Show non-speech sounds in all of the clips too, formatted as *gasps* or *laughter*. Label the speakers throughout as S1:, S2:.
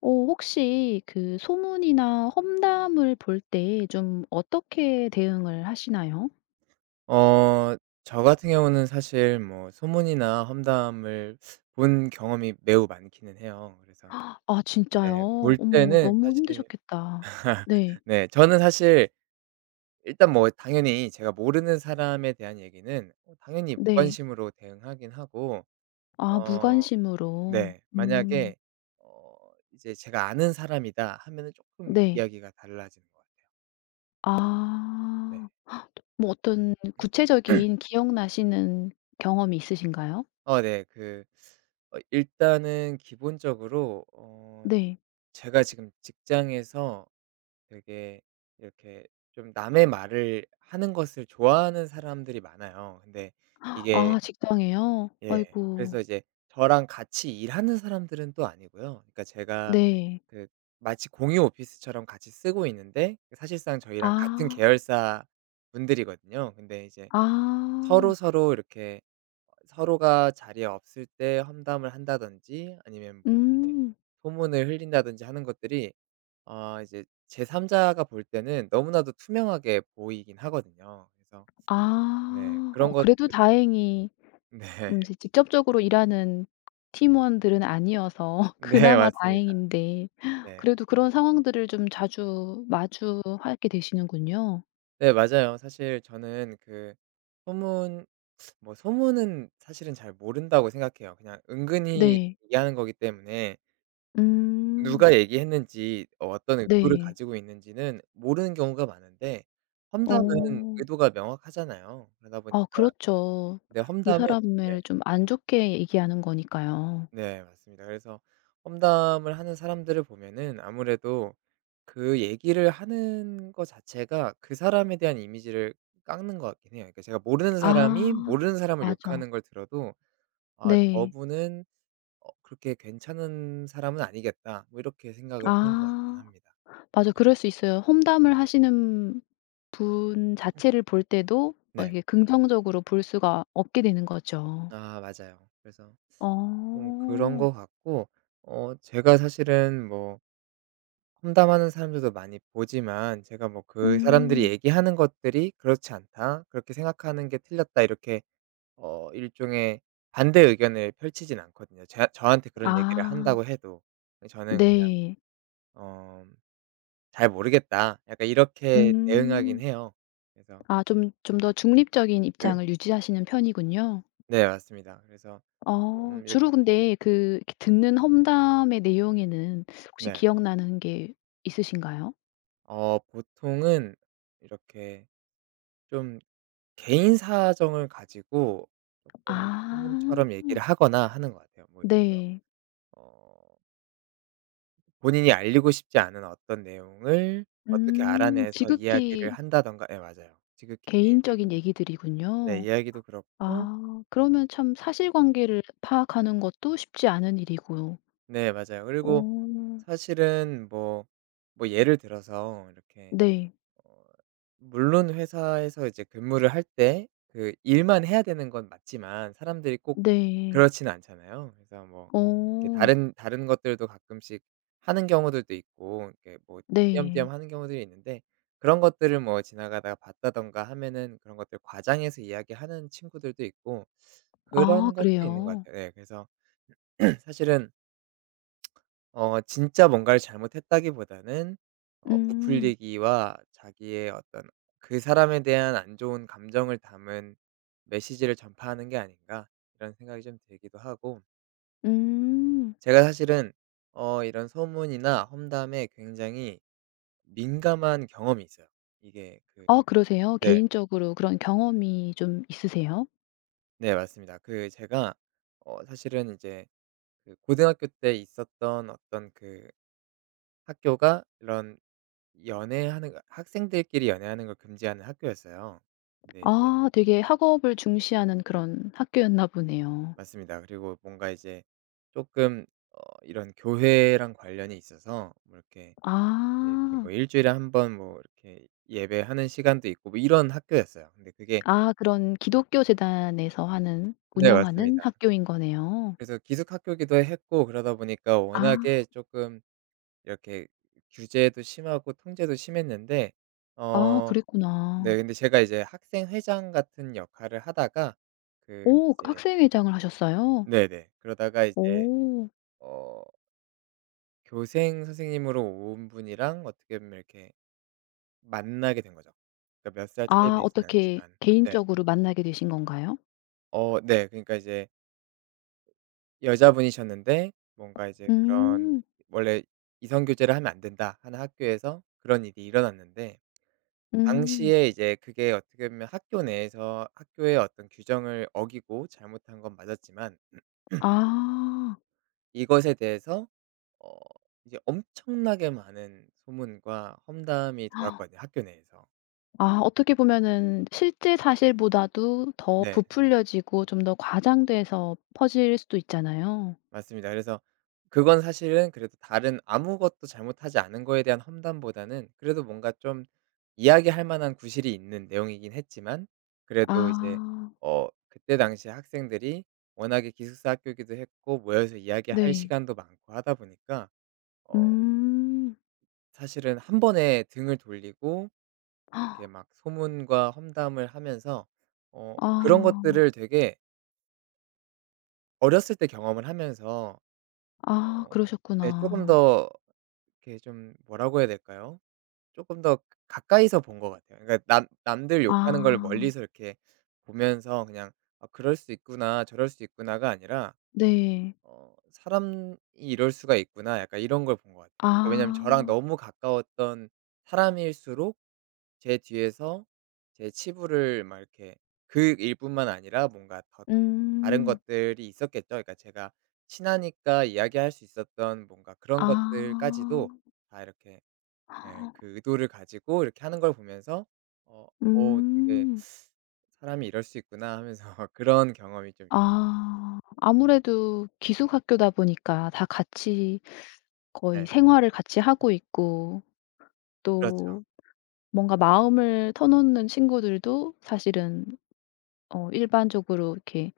S1: 어 혹시 그 소문이나 험담을 볼 때 좀 어떻게 대응을 하시나요?
S2: 어 저 같은 경우는 사실 뭐 소문이나 험담을 본 경험이 매우 많기는 해요. 그래서
S1: 아
S2: 네,
S1: 진짜요?
S2: 볼
S1: 어머
S2: 때는
S1: 너무
S2: 사실
S1: 힘드셨겠다. 네.
S2: 네, 저는 사실 일단 뭐 당연히 제가 모르는 사람에 대한 얘기는 당연히
S1: 네.
S2: 무관심으로 대응하긴 하고
S1: 아
S2: 어
S1: 무관심으로.
S2: 네,
S1: 음.
S2: 만약에 어 이제 제가 아는 사람이다 하면은 조금
S1: 네.
S2: 이야기가 달라지는 것 같아요. 네.
S1: 아. 뭐 어떤 구체적인 기억나시는 경험이 있으신가요?
S2: 네. 그 일단은 기본적으로
S1: 네.
S2: 제가 지금 직장에서 되게 이렇게 좀 남의 말을 하는 것을 좋아하는 사람들이 많아요. 근데 이게
S1: 아 직장에요?
S2: 예.
S1: 아이고.
S2: 그래서 이제 저랑 같이 일하는 사람들은 또 아니고요. 그러니까 제가
S1: 네.
S2: 그 마치 공유 오피스처럼 같이 쓰고 있는데 사실상 저희랑 같은
S1: 아.
S2: 계열사 분들이거든요. 근데 이제
S1: 아.
S2: 서로서로 이렇게 서로가 자리에 없을 때 험담을 한다든지 아니면 뭐 이렇게
S1: 음.
S2: 소문을 흘린다든지 하는 것들이 아 이제 제3 자가 볼 때는 너무나도 투명하게 보이긴 하거든요. 그래서 네,
S1: 아.
S2: 그런
S1: 어
S2: 것들을
S1: 그래도 다행히
S2: 네. *laughs*
S1: 이제 직접적으로 일하는 팀원들은 아니어서 *laughs*
S2: 네,
S1: 그나마
S2: 맞습니다.
S1: 다행인데
S2: 네.
S1: 그래도 그런 상황들을 좀 자주 마주하게 되시는군요.
S2: 네, 맞아요. 사실 저는 그 소문 뭐 소문은 사실은 잘 모른다고 생각해요. 그냥 은근히
S1: 네.
S2: 얘기하는 거기 때문에
S1: 음.
S2: 누가 얘기했는지 어떤 의도를
S1: 네.
S2: 가지고 있는지는 모르는 경우가 많은데 험담은
S1: 어.
S2: 의도가 명확하잖아요. 그러다
S1: 아
S2: 보니까
S1: 그렇죠.
S2: 네,
S1: 그
S2: 험담은 네.
S1: 사람을 좀 안 좋게 얘기하는 거니까요.
S2: 네, 맞습니다. 그래서 험담을 하는 사람들을 보면은 아무래도 그 얘기를 하는 것 자체가 그 사람에 대한 이미지를 깎는 것 같긴 해요. 그러니까 제가 모르는 사람이
S1: 아.
S2: 모르는 사람을
S1: 맞아.
S2: 욕하는 걸 들어도 '아
S1: 네.
S2: 저분은 그렇게 괜찮은 사람은 아니겠다.' 뭐 이렇게 생각을 하는 것 같긴
S1: 아.
S2: 합니다.
S1: 맞아. 그럴 수 있어요. 험담을 하시는 분 자체를 볼 때도 어
S2: 네.
S1: 이게 긍정적으로 볼 수가 없게 되는 거죠.
S2: 아 맞아요. 그래서 좀 그런
S1: 어.
S2: 것 같고 제가 사실은 뭐 험담하는 사람들도 많이 보지만 제가 뭐 그 사람들이
S1: 음.
S2: 얘기하는 것들이 '그렇지 않다. 그렇게 생각하는 게 틀렸다.' 이렇게 일종의 반대 의견을 펼치진 않거든요. 제 저한테 그런 얘기를
S1: 아.
S2: 한다고 해도. 예, 저는 그냥
S1: 네.
S2: 어 "잘 모르겠다." 약간 이렇게 대응하긴
S1: 음.
S2: 해요. 그래서
S1: 아 좀 좀 더 중립적인 입장을 유지하시는 편이군요.
S2: 네, 맞습니다. 그래서
S1: 어.
S2: 이렇게
S1: 주로 근데 그 이렇게 듣는 험담의 내용에는 혹시
S2: 네.
S1: 기억나는 게 있으신가요?
S2: 보통은 이렇게 좀 개인 사정을 가지고 조금
S1: 아.
S2: 소문처럼 얘기를 하거나 하는 것 같아요. 뭐
S1: 네.
S2: 어 본인이 알리고 싶지 않은 어떤 내용을 어떻게
S1: 음.
S2: 알아내서 이야기를
S1: 지극히
S2: 한다든가 예 맞아요. 지극히
S1: 개인적인
S2: 개인적인 네,
S1: 얘기들이군요.
S2: 이야기도 그렇고
S1: 아. 그러면 참 사실관계를 파악하는 것도 쉽지 않은 일이고.
S2: 네, 맞아요. 그리고
S1: 어.
S2: 사실은 뭐 뭐 예를 들어서 이렇게
S1: 네.
S2: 어 물론 회사에서 이제 근무를 할 때 그 일만 해야 되는 건 맞지만 사람들이 꼭
S1: 네.
S2: 그렇지는 않잖아요. 그래서 뭐 이렇게
S1: 어
S2: 다른 것들도 가끔씩 하는 경우들도 있고 이렇게 뭐
S1: 네.
S2: 띄엄띄엄 하는 경우들이 있는데 그런 것들을 뭐 지나가다가 봤다든가 하면은 그런 것들 과장해서 이야기하는 친구들도 있고
S1: 아
S2: 그런 것도 있는 것
S1: 그래요?
S2: 같아요. 네, 그래서 *clears throat* 사실은 진짜 뭔가를 잘못했다기보다는
S1: 음.
S2: 부풀리기와 자기의 어떤 그 사람에 대한 안 좋은 감정을 담은 메시지를 전파하는 게 아닌가 이런 생각이 좀 들기도 하고
S1: 음.
S2: 제가 사실은 이런 소문이나 험담에 굉장히 민감한 경험이 있어요. 이게 그
S1: 아 그러세요?
S2: 네.
S1: 개인적으로 그런 경험이 좀 있으세요?
S2: 네, 맞습니다. 그 제가 사실은 이제 그 고등학교 때 있었던 어떤 그 학교가 이런 연애하는 거 학생들끼리 연애하는 걸 금지하는 학교였어요. 근데 이제
S1: 아 되게 학업을 중시하는 그런 학교였나 보네요.
S2: 맞습니다. 그리고 뭔가 이제 조금 이런 교회랑 관련이 있어서 뭐 이렇게 네, 이렇게
S1: 아.
S2: 뭐 일 주일에 한 번 뭐 이렇게 예배하는 시간도 있고 뭐 이런 학교였어요. 근데 그게
S1: 아 그런 기독교 재단에서 하는
S2: 네,
S1: 운영하는
S2: 맞습니다.
S1: 학교인 거네요.
S2: 그래서 기숙학교기도 했고 그러다 보니까
S1: 아.
S2: 워낙에 조금 이렇게 규제도 심하고 통제도 심했는데
S1: 아
S2: 어 네,
S1: 그랬구나.
S2: 근데 제가 이제 학생 회장 같은 역할을 하다가 그
S1: 오
S2: 이제
S1: 학생회장을 하셨어요?
S2: 네네. 그러다가 이제
S1: 오.
S2: 어 교생 선생님으로 온 분이랑 어떻게 보면 이렇게 만나게 된 거죠. 그러니까 몇 살 차이
S1: 아
S2: 내진
S1: 어떻게
S2: 않지만. 네.
S1: 개인적으로 만나게 되신 건가요?
S2: 네. 그러니까 이제 여자분이셨는데 뭔가 이제 그런
S1: 음.
S2: 원래 "이성 교제를 하면 안 된다." 하는 학교에서 그런 일이 일어났는데
S1: 음.
S2: 당시에 이제 그게 어떻게 보면 학교 내에서 학교의 어떤 규정을 어기고 잘못한 건 맞았지만
S1: 아.
S2: 이것에 대해서 어 이제 엄청나게 많은 소문과 험담이 돌았거든요 학교 내에서.
S1: 아 어떻게 보면은 실제 사실보다도 더
S2: 네.
S1: 부풀려지고 좀 더 과장돼서 퍼질 수도 있잖아요.
S2: 맞습니다. 그래서 그건 사실은 그래도 다른 아무것도 잘못하지 않은 거에 대한 험담보다는 그래도 뭔가 좀 이야기할 만한 구실이 있는 내용이긴 했지만 그래도 이제
S1: 아
S2: 그때 당시에 학생들이 워낙에 기숙사 학교이기도 했고 모여서 이야기할
S1: 네.
S2: 시간도 많고 하다 보니까 어
S1: 음.
S2: 사실은 한 번에 등을 돌리고 이렇게
S1: 아.
S2: 막 소문과 험담을 하면서 그런 것들을 되게 어렸을 때 경험을 하면서
S1: 아
S2: 어 예 쪼금
S1: 그러셨구나.
S2: 더 이렇게 좀 뭐라고 해야 될까요? 쪼끔 더 가까이서 본 것 같아요. 그러니까 남 남들 욕하는 걸
S1: 아
S2: 멀리서 이렇게 보면서 그냥 '아 그럴 수 있구나. 저럴 수 있구나.'가 아니라
S1: 네.
S2: '사람이 이럴 수가 있구나.' 약간 이런 걸 본 것 같아요. 왜냐하면 저랑
S1: 아.
S2: 너무 가까웠던 사람일수록 제 뒤에서 제 치부를 막 이렇게 그 일뿐만 아니라 뭔가 더 다른
S1: 음.
S2: 것들이 있었겠죠. 그러니까 제가 친하니까 이야기할 수 있었던 뭔가 그런 것들까지도
S1: 아.
S2: 다 이렇게 예 그 의도를 가지고 이렇게 하는 걸 보면서 어 '어 되게
S1: 음.
S2: 사람이 이럴 수 있구나.' 하면서 *laughs* 그런 경험이 좀
S1: 아. 아무래도 기숙학교다 보니까 다 같이 거의
S2: 네.
S1: 생활을 같이 하고 있고
S2: 그렇죠.
S1: 또 뭔가 마음을 터놓는 친구들도 사실은 어 일반적으로 이렇게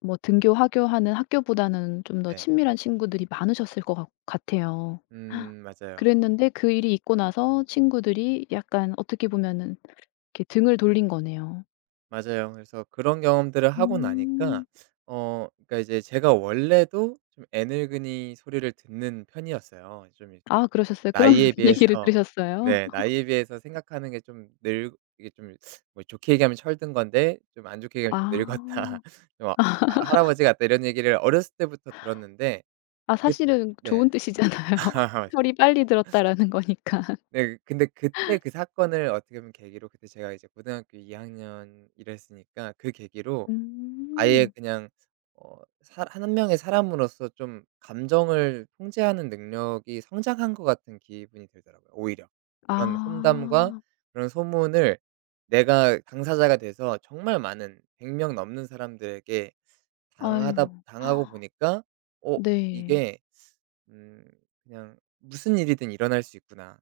S1: 뭐 등교 하교하는 학교보다는 좀 더
S2: 네.
S1: 친밀한 친구들이 많으셨을 것 같 같아요.
S2: 맞아요.
S1: 그랬는데 그 일이 있고 나서 친구들이 약간 어떻게 보면은 이렇게 등을 돌린 거네요.
S2: 맞아요. 그래서 그런 경험들을 하고 나니까
S1: 음.
S2: 그러니까 이제 제가 원래도 좀 애늙은이 소리를 듣는 편이었어요. 좀 이제
S1: 아 그러셨어요? 그런
S2: 나이에
S1: *laughs* 얘기를
S2: 비해서
S1: 들으셨어요?
S2: 네, 나이에 비해서 생각하는 게 좀 늙 이게 좀 뭐 좋게 얘기하면 철든 건데 좀 안 좋게 얘기하면 좀 늙었다.
S1: 아.
S2: *laughs* 좀 아 할아버지 같다 이런 얘기를 어렸을 때부터 들었는데
S1: 아
S2: 그
S1: 사실은
S2: 네.
S1: 좋은 뜻이잖아요. *laughs*
S2: *laughs*
S1: 철이 빨리 들었다라는 거니까.
S2: 네, 근데 그때 그 사건을 어떻게 보면 계기로 그때 제가 이제 고등학교 2 학년 이랬으니까 그 계기로 아예
S1: 음.
S2: 그냥 어 사 한 명의 사람으로서 좀 감정을 통제하는 능력이 성장한 것 같은 기분이 들더라고요 오히려. 그런 험담과
S1: 아.
S2: 그런 소문을 내가 당사자가 돼서 정말 많은 100명 넘는 사람들에게 당하다
S1: 아유.
S2: 당하고
S1: *gasps*
S2: 보니까 '어
S1: 네.
S2: 이게 음 그냥 무슨 일이든 일어날 수 있구나.'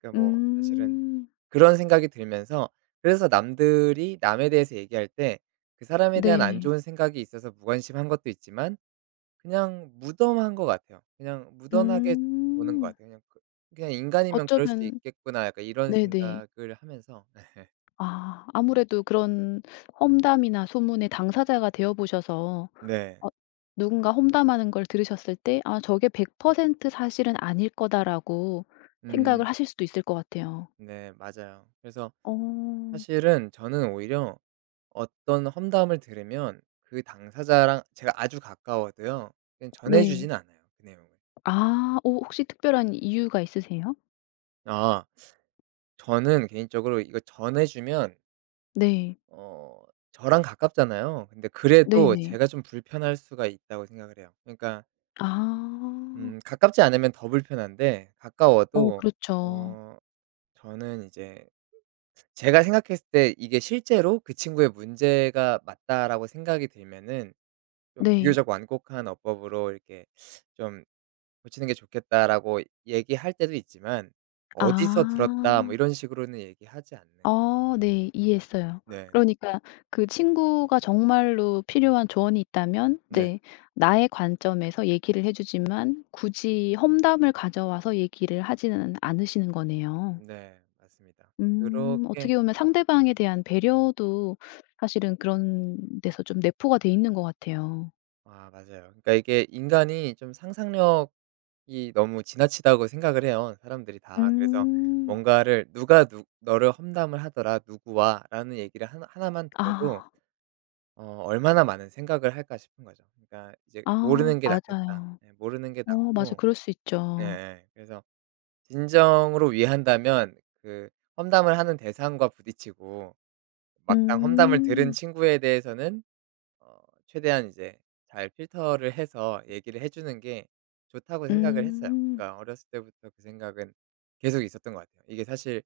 S2: 그러니까 뭐 사실은
S1: 음.
S2: 그런 생각이 들면서 그래서 남들이 남에 대해서 얘기할 때 그 사람에 대한 안
S1: 네.
S2: 좋은 생각이 있어서 무관심한 것도 있지만 그냥 무덤한 것 같아요. 그냥 무던하게 보는 것
S1: 음.
S2: 같아요. 그냥 그 '그냥 인간이면 그럴 수
S1: 어쩌면
S2: 있겠구나.' 약간 이런
S1: 네네.
S2: 생각을 하면서 *laughs*
S1: 아 아무래도 그런 험담이나 소문의 당사자가 되어 보셔서
S2: 네.
S1: 어 누군가 험담하는 걸 들으셨을 때 '아 저게 100% 사실은 아닐 거다.'라고
S2: 음
S1: 생각을 하실 수도 있을 것 같아요.
S2: 네, 맞아요. 그래서
S1: 어.
S2: 사실은 저는 오히려 어떤 험담을 들으면 그 당사자랑 제가 아주 가까워도요 그냥 전해
S1: 네.
S2: 주지는 않아요, 그 내용을.
S1: 아. 어 혹시 특별한 이유가 있으세요?
S2: 아 저는 개인적으로 이거 전해 주면
S1: 네.
S2: 어 저랑 가깝잖아요. 근데 그래도
S1: 네네.
S2: 제가 좀 불편할 수가 있다고 생각을 해요. 그러니까
S1: 아.
S2: 가깝지 않으면 더 불편한데
S1: 어
S2: 가까워도
S1: 그렇죠.
S2: 어 저는 이제 제가 생각했을 때 이게 실제로 그 친구의 문제가 맞다라고 생각이 들면은 좀
S1: 네.
S2: 비교적 완곡한 어법으로 이렇게 좀 "고치는 게 좋겠다."라고 얘기할 때도 있지만 "어디서 들었다." 뭐
S1: 아.
S2: 이런 식으로는 얘기하지 않는
S1: 아 네. 이해했어요.
S2: 네.
S1: 그러니까 그 친구가 정말로 필요한 조언이 있다면
S2: 네.
S1: 네 나의 관점에서 얘기를 해 주지만 굳이 험담을 가져와서 얘기를 하지는 않으시는 거네요.
S2: 네. 맞습니다. 그렇게
S1: 어떻게 보면 상대방에 대한 배려도 사실은 그런 데서 좀 내포가 돼 있는 것 같아요.
S2: 아 맞아요. 그러니까 이게 인간이 좀 상상력이 너무 지나치다고 생각을 해요, 사람들이 다. 그래서
S1: 음.
S2: 뭔가를 누가 누 "너를 험담을 하더라. 누구와."라는 얘기를 하나만 들어도
S1: 아.
S2: 얼마나 많은 생각을 할까 싶은 거죠. 그러니까 이제
S1: 아
S2: '모르는 게 낫겠다.'
S1: 맞아요.
S2: 예, 모르는 게
S1: 어 맞아.
S2: 낫고
S1: 그럴 수 있죠.
S2: 예예. 그래서 진정으로 위한다면 그 험담을 하는 대상과 부딪히고 막상 험담을 들은
S1: 음.
S2: 친구에 대해서는 어 최대한 이제 잘 필터를 해서 얘기를 해 주는 게 좋다고 생각을 했어요.
S1: 음.
S2: 그러니까 어렸을 때부터 그 생각은 계속 있었던 것 같아요. 이게 사실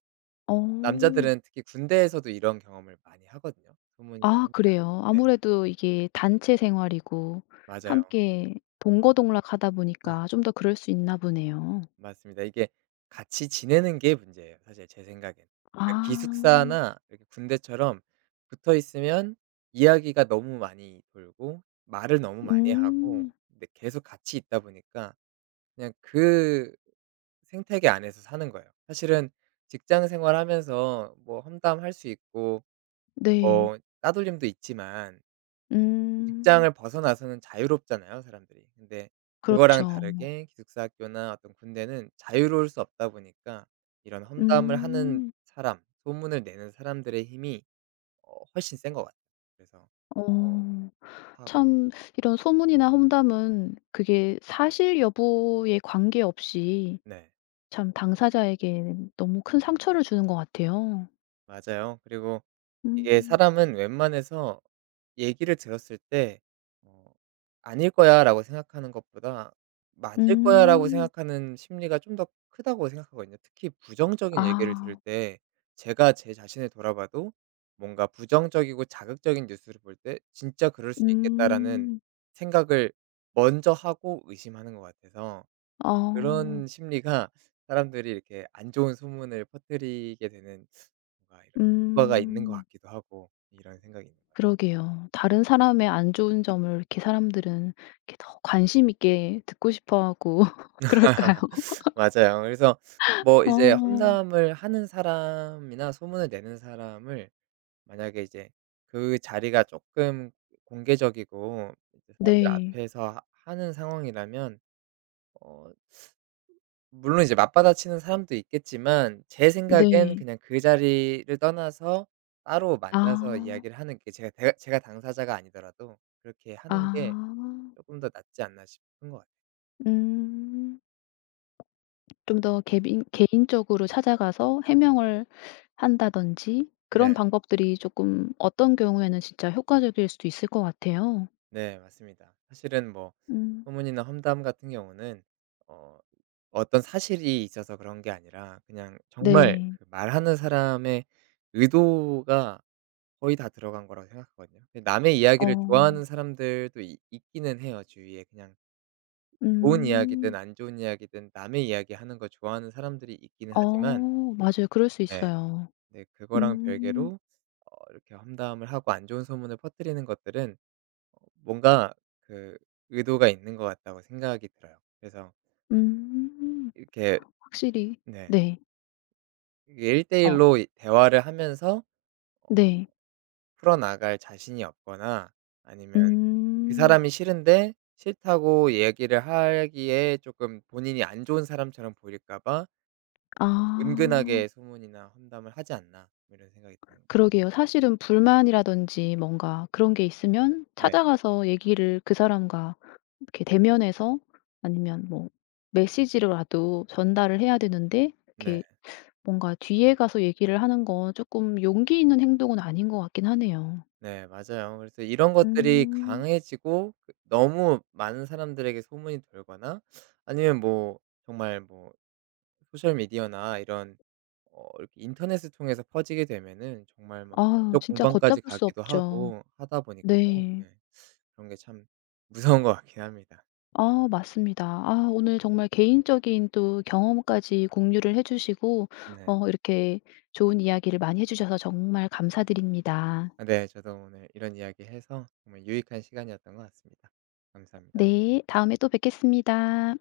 S1: 어.
S2: 남자들은 특히 군대에서도 이런 경험을 많이 하거든요. 소문이나
S1: 아
S2: 환각.
S1: 그래요.
S2: 네,
S1: 아무래도 이게 단체 생활이고
S2: 맞아요.
S1: 함께 동거동락하다 보니까
S2: *laughs*
S1: 좀 더 그럴 수 있나 보네요.
S2: 맞습니다. 이게 같이 지내는 게 문제예요 사실 제 생각엔. 그러니까
S1: 아.
S2: 기숙사나 이렇게 군대처럼 붙어 있으면 이야기가 너무 많이 돌고 말을 너무 많이 하고
S1: 음.
S2: 근데 계속 같이 있다 보니까 그냥 그 생태계 안에서 사는 거예요. 사실은 직장 생활하면서 뭐 험담할 수 있고
S1: 네.
S2: 뭐 따돌림도 있지만
S1: 음.
S2: 직장을 벗어나서는 자유롭잖아요, 사람들이. 근데 그거랑
S1: 그렇죠.
S2: 다르게 기숙사 학교나 어떤 군대는 자유로울 수 없다 보니까 이런 험담을 하는
S1: 음.
S2: 사람, 소문을 내는 사람들의 힘이 훨씬 센 것 같아요. 그래서 어
S1: 어.
S2: 확
S1: 참 이런 소문이나 험담은 그게 사실 여부에 관계없이
S2: 네.
S1: 참 당사자에게 너무 큰 상처를 주는 것 같아요.
S2: 맞아요. 그리고 이게
S1: 음.
S2: 사람은 웬만해서 얘기를 들었을 때 어 '아닐 거야.'라고 생각하는 것보다 '맞을 거야.'라고
S1: 음.
S2: 생각하는 심리가 좀 더 크다고 생각하거든요. 특히 부정적인 얘기를 들을
S1: 아.
S2: 때 제가 제 자신을 돌아봐도 뭔가 부정적이고 자극적인 뉴스를 볼 때 '진짜 그럴 수 있겠다.'라는
S1: 음.
S2: 생각을 먼저 하고 의심하는 것 같아서
S1: 어.
S2: 그런 심리가 사람들이 이렇게 안 좋은 소문을 퍼뜨리게 되는 뭔가 이런 효과가 있는 것
S1: 음.
S2: 같기도 하고 이런 생각이 있는 것
S1: 그러게요. 다른 사람의 안 좋은 점을 이렇게 사람들은 이렇게 더 관심 있게 듣고 싶어 하고 *laughs* 그럴까요?
S2: 같아요. 맞아요. 그래서 뭐 이제
S1: 어.
S2: 험담을 하는 사람이나 소문을 내는 사람을 만약에 이제 그 자리가 조금 공개적이고 이제 사람들
S1: 네.
S2: 앞에서 하 하는 상황이라면 어 물론 이제 맞받아치는 사람도 있겠지만 제 생각엔
S1: 네.
S2: 그냥 그 자리를 떠나서 따로 만나서
S1: 아.
S2: 이야기를 하는 게 제가 당사자가 아니더라도 그렇게 하는 게
S1: 아.
S2: 조금 더 낫지 않나 싶은 것 같아요.
S1: 음. 좀 더 개인적으로 찾아가서 해명을 한다든지
S2: 네.
S1: 그런 방법들이 조금 어떤 경우에는 진짜 효과적일 수도 있을 것 같아요.
S2: 네, 맞습니다. 사실은 뭐
S1: 음.
S2: 소문이나 험담 같은 경우는 어 어떤 사실이 있어서 그런 게 아니라 그냥 정말
S1: 네.
S2: 그 말하는 사람의 의도가 거의 다 들어간 거라고 생각하거든요. 근데 남의 이야기를
S1: 어.
S2: 좋아하는 사람들도 있기는 해요 주위에. 그냥 좋은 이야기든
S1: 음.
S2: 안 좋은 이야기든 남의 이야기하는 걸 좋아하는 사람들이 있기는 하지만
S1: 어. 맞아요. 그럴 수
S2: 네.
S1: 있어요.
S2: 네, 그거랑
S1: 음.
S2: 별개로 이렇게 험담을 하고 안 좋은 소문을 퍼뜨리는 것들은 어 뭔가 그 의도가 있는 것 같다고 생각이 들어요. 그래서
S1: 음.
S2: 이렇게
S1: 확실히
S2: 네,
S1: 네.
S2: 이게 1 대1
S1: 어
S2: 로 이 대화를 하면서 어
S1: 네.
S2: 풀어나갈 자신이 없거나 아니면 그
S1: 음.
S2: 사람이 싫은데 싫다고 얘기를 하기에 쪼끔 본인이 안 좋은 사람처럼 보일까 봐
S1: 아.
S2: 은근하게 소문이나 험담을 하지 않나 뭐 이런 생각이 드는 거
S1: 그러게요. 사실은 불만이라든지 뭔가 그런 게 있으면
S2: 네.
S1: 찾아가서 얘기를 그 사람과 이렇게 대면해서 아니면 뭐 메시지로라도 전달을 해야 되는데
S2: 네.
S1: 이렇게 뭔가 뒤에 가서 얘기를 하는 건 조금 용기 있는 행동은 아닌 것 같긴 하네요.
S2: 네, 맞아요. 그래서 이런 것들이
S1: 음.
S2: 강해지고 그 너무 많은 사람들에게 소문이 돌거나 아니면 뭐 정말 뭐 소셜 미디어나 이런 이렇게 인터넷을 통해서 퍼지게 되면은 정말 막
S1: 아
S2: 법적
S1: 진짜
S2: 공방까지
S1: 걷잡을 수
S2: 가기도
S1: 없죠.
S2: 하고 하다 보니까요.
S1: 네.
S2: 예. 그런 게 참 무서운 것 같긴 합니다.
S1: 아 맞습니다. 아 오늘 정말 개인적인 또 경험까지 공유를 해 주시고
S2: 네.
S1: 어 이렇게 좋은 이야기를 많이 해 주셔서 정말 감사드립니다.
S2: 아 네. 저도 오늘 이런 이야기 해서 정말 유익한 시간이었던 것 같습니다. 감사합니다.
S1: 네. 다음에 또 뵙겠습니다.